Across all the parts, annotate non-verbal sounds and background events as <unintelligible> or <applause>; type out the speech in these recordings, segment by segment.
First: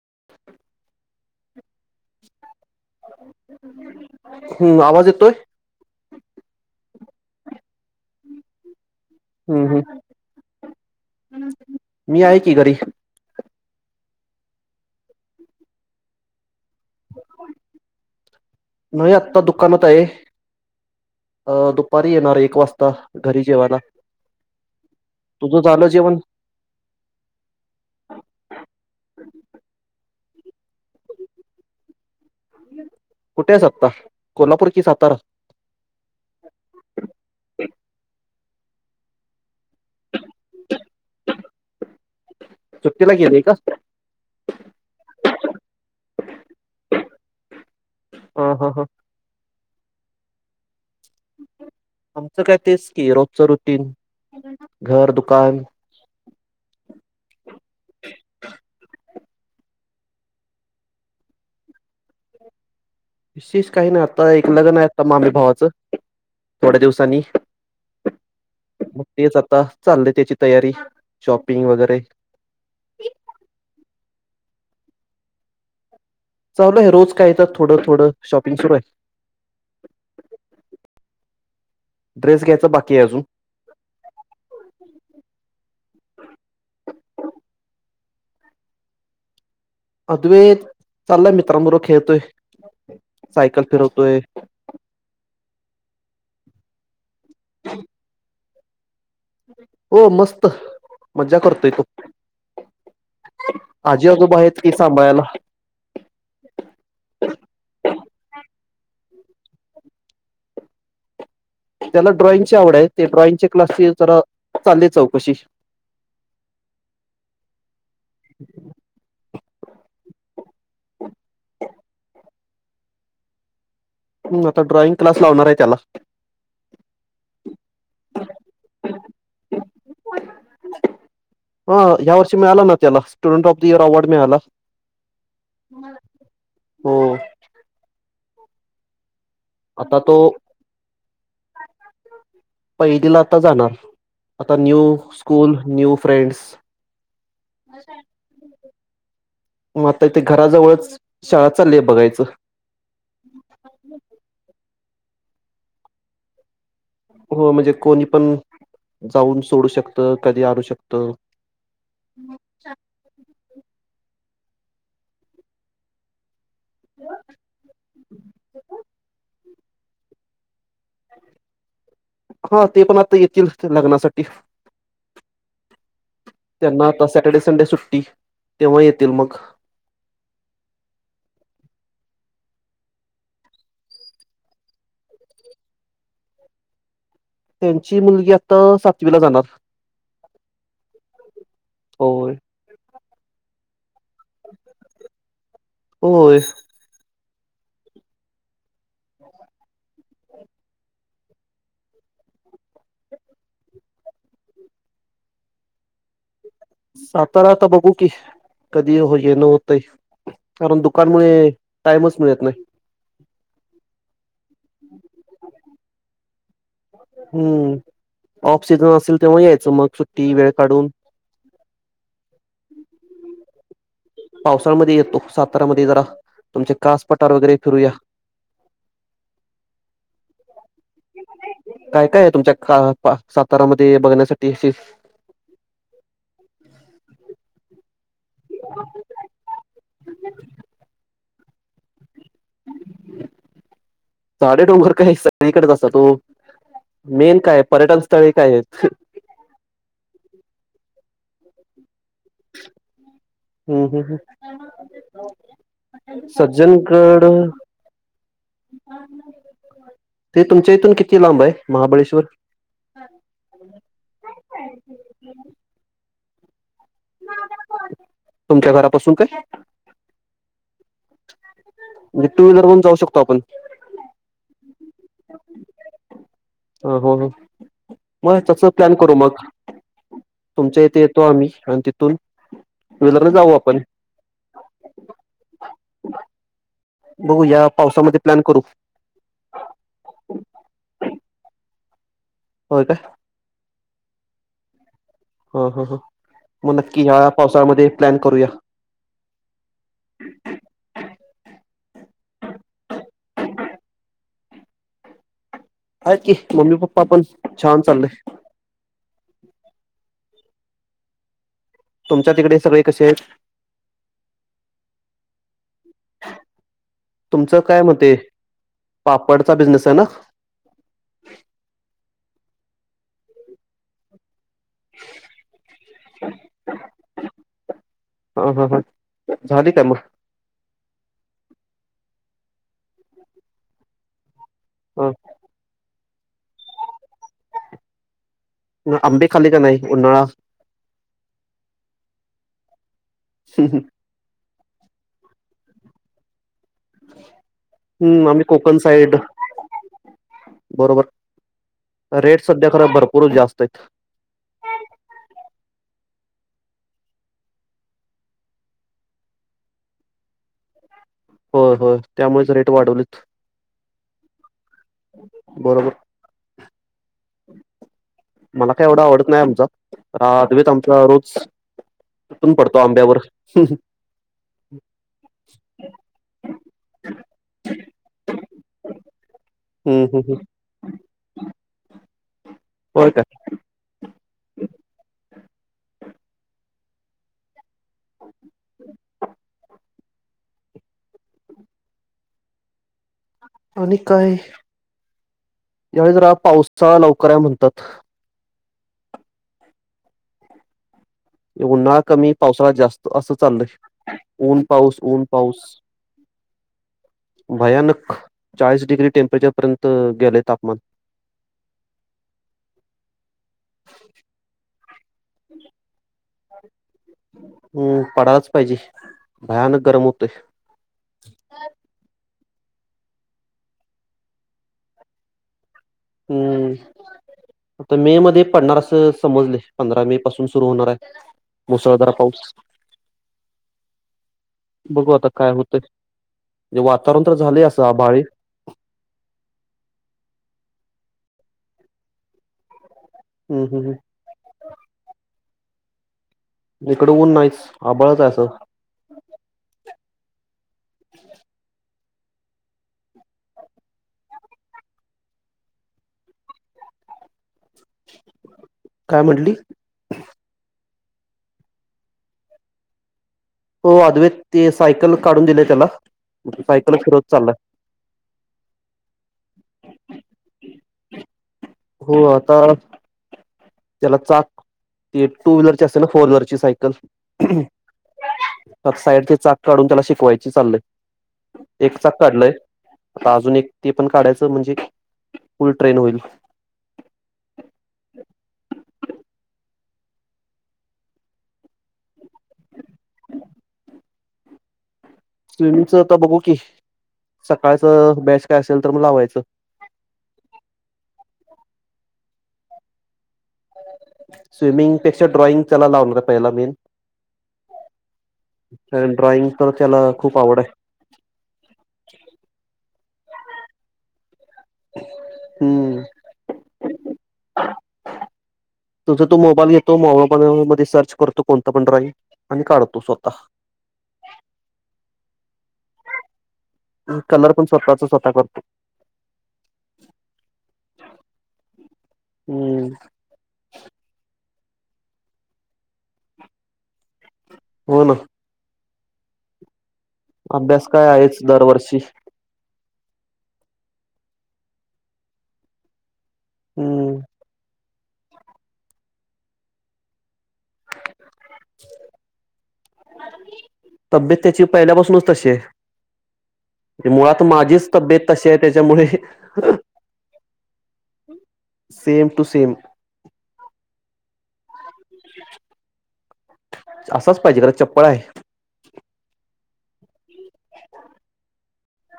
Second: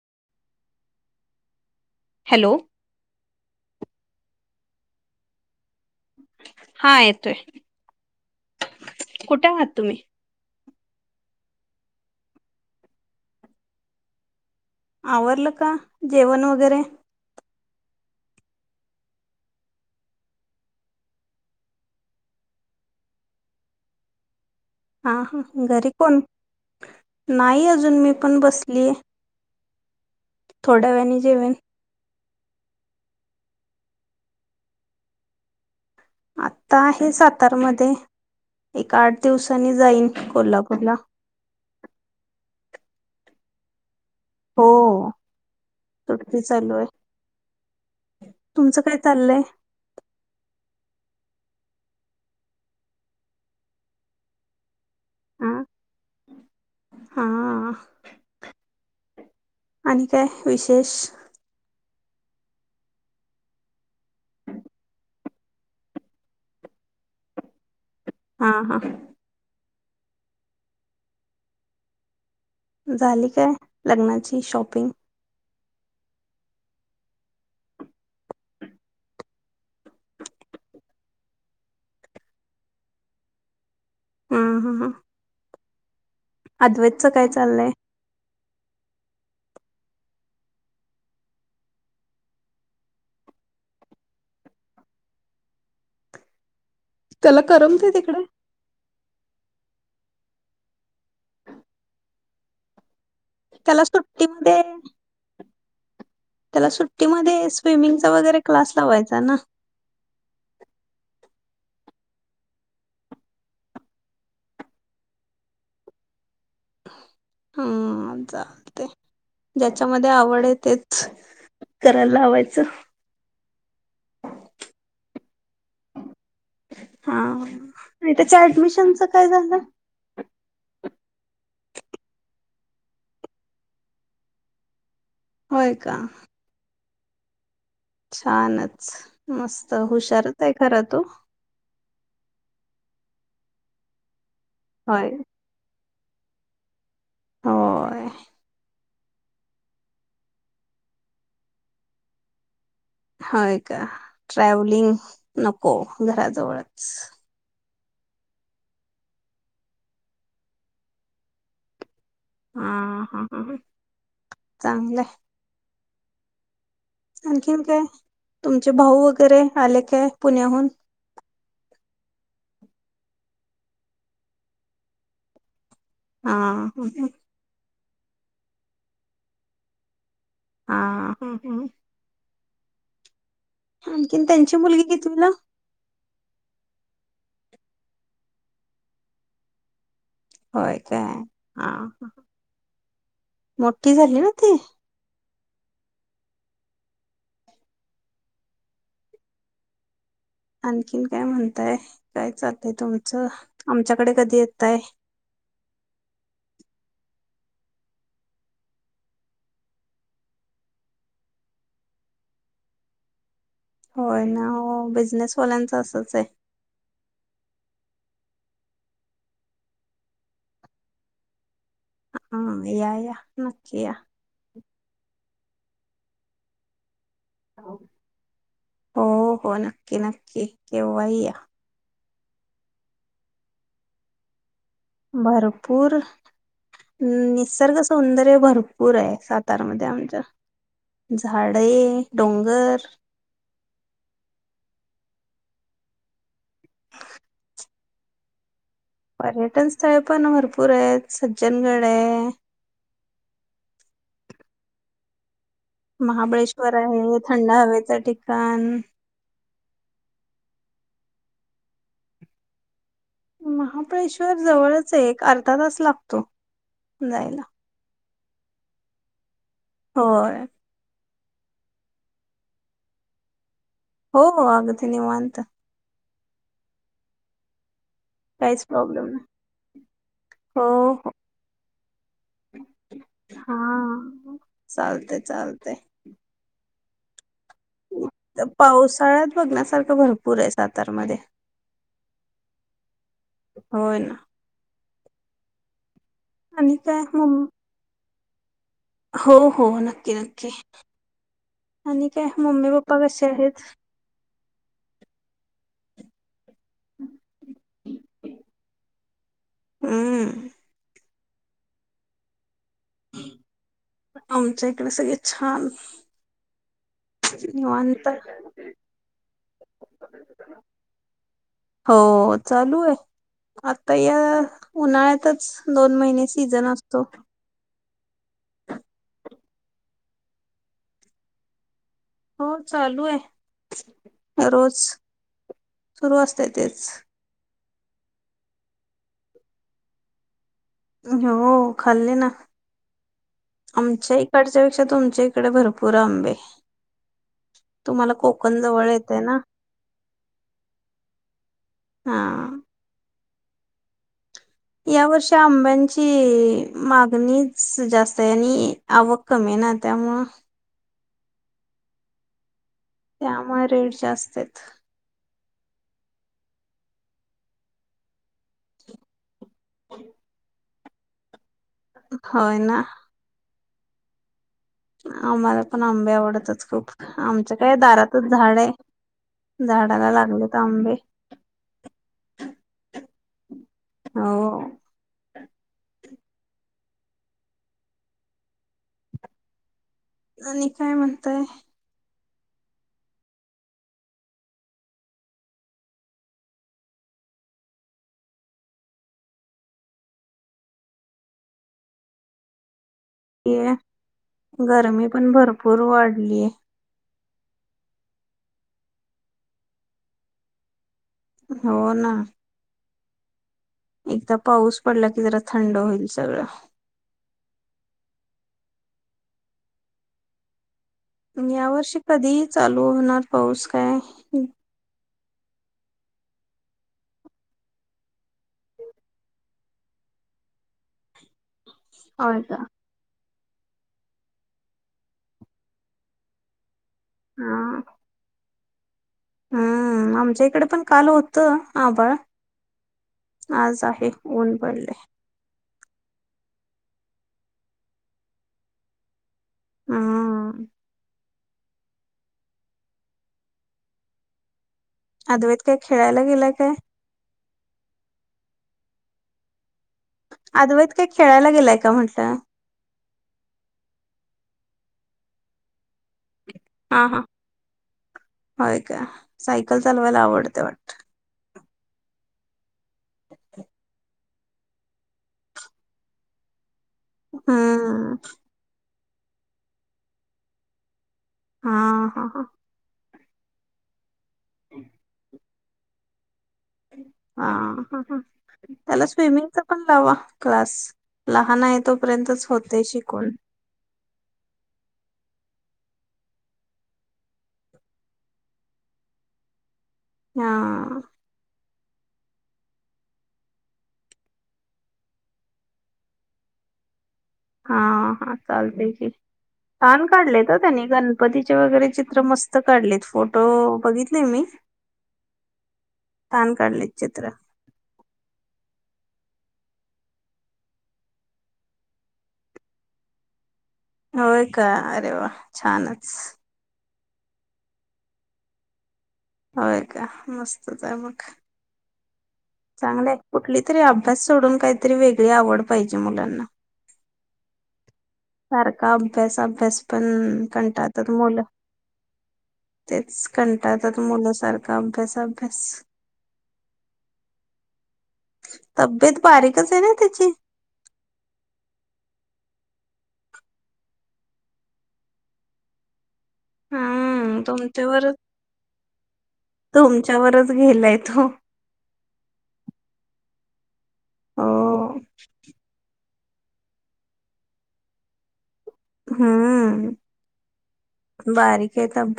<inaudible> Hello. हम्म, आवाज येतोय? हा येतोय. कुठे हम्म आहात हम्म तुम्ही? मी आहे की घरी. आवरलं का जेवण वगैरे? नाही आता दुकानात आहे अ दुपारी येणार एक वाजता घरी जेवायला. हा, हा तुझं झालं घरी जेवण कोण? नाही अजून मी पण बसलीय. थोड्या वेळेने जेवेन. कुठे आहेस आत्ता कोल्हापूर कि सातारा? आता आहे सातारमध्ये एक आठ दिवस जाईन कोल्हापूरला. सुुट्टीला गेेलीय का? हो सुट्टी चालू आहे. हा हा तुमचं हा काय चाललंय? आमचं काय तेच की रोजचं रूटिन. आ? हा, हा. आणि काय विशेष? विशेष काही ना आता एक लग्न आहे आता मामे भावाचं थोड्या दिवसांनी. हा हा मग तेच आता चाललंय त्याची तयारी शॉपिंग वगैरे. झाली काय लग्नाची शॉपिंग? चालू आहे रोज कायचा थोडं थोडं शॉपिंग सुरू आहे. ड्रेस घ्यायचा बाकी आहे अजून. हम्म, हम्म, हम्म. अद्वेदचं काय चाललंय? अद्वैत चाललाय मित्रांबरोबर खेळतोय, सायकल फिरवतोय त्याला करमतय तिकडं? हो मस्त, मजा करतोय तो. त्याला आजी, आजोबा आहेत कि सुट्टीमध्ये सांभाळायला. त्याला सुट्टीमध्ये स्विमिंगचा वगैरे क्लास लावायचा ना. त्याला ड्रॉइंगची आवड आहे ते ड्रॉइंगच्या क्लासची जरा चालले चौकशी. हम्म चालते ज्याच्यामध्ये आवड आहे ते करायला लावायचं. चं हम्म आता ड्रॉइंग क्लास लावणार आहे त्याला. हा आणि त्याच्या ऍडमिशनच काय झालं हा या वर्षी मिळाला ना त्याला student of the year award मिळाला. होय का? हो. छानच मस्त आता तो हुशारच आहे खर तू पहिलीला आता जाणार आता न्यू होय स्कूल न्यू फ्रेंड्स <inaudible> होय मग आता इथे घराजवळच शाळा चाललीय बघायचं हाय का ट्रॅव्हलिंग नको घराजवळच हो म्हणजे कोणी पण जाऊन सोडू शकत कधी आणू शकत. हा हा ह चांगलंय आणखीन काय तुमचे भाऊ वगैरे आले काय पुण्याहून हो ते पण आता येतील लग्नासाठी हा हा त्यांना आता सॅटर्डे संडे सुट ट्टी तेव्हा येतील मग हा हूं हूं आणखीन त्यांची मुलगी कितवीला त्यांची मुलगी आता सातवीला जाणार होय काय हा होय मोठी झाली ना ती होय. आणखीन काय म्हणताय काय चालतय तुमचं आमच्याकडे कधी येताय. सातारा आता बघू की कधी य ये न होतय कारण दुकान मुळे टाइमच मिळत नाही. होय ना ओ बिझनेसवाल्यांचं असच आहे. हूं ऑफ सिजन असेल तेव्हा यायचं मग सुट्टी वेळ काढून हा या या नक्की या पावसाळमध्ये येतो सातारमध्ये जरा तुमचे का हो हो नक्की नक्की केव्हा ही या काय काय तुमच्या का पा सातारामध्ये बघण्यासाठी अशी भरपूर निसर्ग सौंदर्य भरपूर आहे सातारमध्ये आमच्या झाडे डोंगर का हे सगळीकडच असतात ओ मेन काय पर्यटन स्थळे काय आहेत. पर्यटन स्थळे पण भरपूर आहेत सज्जनगड ये. हूं हूं हूं <inaudible> महाबळेश्वर आहे थंड हवेचं ठिकाण ते तुमच्या इथून किती लांब आहे महाबाळेश्वर? महाबळेश्वर जवळच हाय, एक अर्धा तास लागतो. जायला. तुमच्या घरापासून काय? होय. म्हणजे टूव्हीलरहून जाऊ शकतो आपण? हो, हो आगदी निवांत. हो, हो, हो. मग तेच काहीच प्लॅन प्रॉब्लेम करू नाही मग. तुमच्या हो इथे हो येतो आम्ही आणि तिथून टुविलरन जाऊ आपण. हां चालतंय चालतंय बघू या पावसामध्ये प्लॅन करू पावसाळ्यात बघण्यासारखं भरपूर आहे सातारमध्ये. होय, काय? होय ना. हं, हं, हं. मग आणि नक्की काय ह्या मम पावसाळमध्ये प्लॅन करूया. हो, हो नक्की नक्की. आणि काय मम्मी, पप्पा कशे आहेत? हायत की. मम्मी, पप्पा पण छान चाललंय. हम्म. तुमच्या तिकडे सगळे कसे आहेत आमच्या इकडे सगळे छान तुमचं काय मत निवांत हे पापडचा बिझनेस आहे ना? हो चालू आहे. आता या उन्हाळ्यातच दोन महिने सीझन असतो. हा, हा, हा. झाली का मग? हो चालू आहे. रोज ह सुरू असतंय तेच. आंबे खाले काय नाही? उन्हाळा हो खाल्ले ना. आमच्या इकडं आमच्यापेक्षा तुमच्या इकडे भरपूर आंबे. तुम्हाला हम्म आम्ही कोकण जवळ कोकणसाईड येतय ना बरोबर. रेट हा. सध्या खर भर पुर जास्त आहेत. या वर्षी आंब्यांची मागणीच जास्त आहे आणि आवक कमी आहे ना त्यामुळं होय, होय त्यामुळेच रेट वाढवलेत त्यामुळे रेट जास्त आहेत. बरोबर. मला काय एवढं आवडत नाही आं चा खर अद्वैत आ त्याला रोज तूटून होय पडतो ना आंब्यावर. <inaudible> आम्हाला पण आंबे आवडतात खूप. आमच्या काय दारातच झाड आहे, हम्म झाडाला हम्म हम्म लागलेत आंबे. होय काय? अ हो. आणि काय म्हणताय? आणिक काय यावेळी जरा पावसाळा लवकर आहे म्हणतात. उन्हाळा कमी पावसाळा जास्त त असं ये चाललंय. ऊन पाऊस, गरमी ऊन पण पाऊस. भरपूर वाढलीय भयानक चाळीस डिग्री टेम्परेचरपर्यंत गेलेय तापमान. हो ना. एकदा पाऊस पडला की जरा थंड होईल सगळं. हम्म पडायलाच पाहिजे, भयानक गरम होतंय. तुम्ही या वर्षी कधी चालू होणार पाऊस काय हम्म आता मेमध्ये पडणार असं समजलंय. पंधरा मे पासून सुरू होणार हाय. मुसळधार होय पाऊस. का बघू आता काय होतंय. म्हणजे वातावरण तर हा झालंय असं आभाळी. हम्म आमच्या इकडे पण काल होतं आभाळ. हम्म आज हम्म आहे ऊन पडलंय. इकडं ऊन नाहीच आभाळच आहे असं हं. अद्वैत काय खेळायला गेलाय काय? काय म्हंटली? अद्वैत काय खेळायला गेलाय का म्हटलं? हो अद्वेेत ते सायकल काढून दिलंय त्याला सायकल हा, फिरवत हा. चाललाय होय का? सायकल चालवायला आवडतंय वाटत. हो. आता <inaudible> त्याला चाक ती टू व्हीलरची असते ना फोर व्हीलरची सायकल हूं त्यात साईड ते चाक काढून त्याला शिकवायची चाललंय हा एक चाक हा हा काढलंय आता अजून एक ते पण काढायचं म्हणजे फुल ट्रेन होईल. हा हा हा त्याला स्विमिंगच पण लावा क्लास लहान आहे तोपर्यंतच होतय शिकून स्विमिंगचं आता बघू की सकाळचं बॅच काय असेल तर मग लावायचं. हा स्विमिंगपेक्षा ड्रॉइंग त्याला लावणार पहिला मी हा हा चालतय की कारण ड्रॉइंग तर <unintelligible> त्याला खूप काढलयका आवड आहे त्यांनी गणपतीचे वगैरे चित्र मस्त काढलेत. फोटो बघितले मी हम्म छान काढले. चित्र तुझं तु मोबाईल घेतो मोबाईल मध्ये सर्च करतो कोणत पण ड्रॉइंग आणि काढतो स्वतः होय का अरे वा छानच कलर पण स्वतःच स्वतः करतो. होय का मस्तच ये मग हम्म चांगलंय कुठली तरी अभ्यास सोडून काहीतरी वेगळी आवड पाहिजे मुलांना हो ना सारका अभ्यास अभ्यास पण अभ्यास काय कंटाळतात आहेच मुलं दरवर्षी तेच कंटातात मुलसारखा अभ्यास अभ्यास हूं तब्येत बारीकच आहे ना त्याची तब्येत त्याची पहिल्यापासूनच तशी आहे. हम्म मुळात माझीच तुमच्यावरच तब्येत तशी आहे त्याच्यामुळे तुमच्यावरच गेलाय तो सेम टू सेम हो <inaudible> असाच पाहिजे जरा चपळ आहे. हूं बारीक ते कामं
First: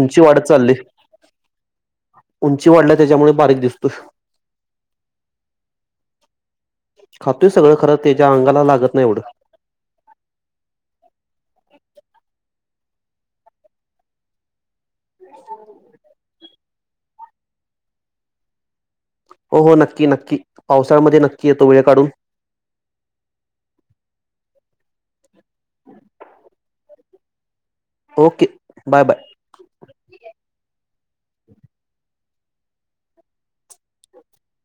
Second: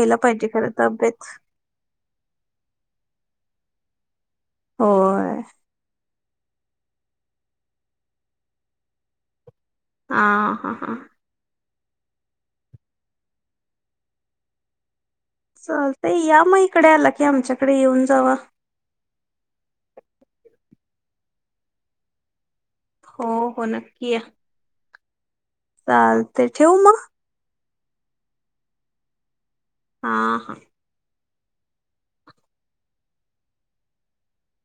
उंची वाढत पाहिजे खरं चालली तब्येत उंची वाढल्या त्याच्यामुळ बारीक दिस <inaudible> होय खातोय सगळं खरं त्याच्या अंगाला लागत नाय एवढं हां हां हां <inaudible> चालतय या मग इकडे आला की आमच्याकडे येऊन जावा हों हों नक्की नक्की पावसाळ्यामध्ये नक्की येतो वेळ काढून हो, हो नक्की या. चालतय. ठेवू मग? Okay bye bye. हां, हां.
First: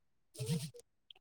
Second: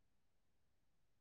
<inaudible>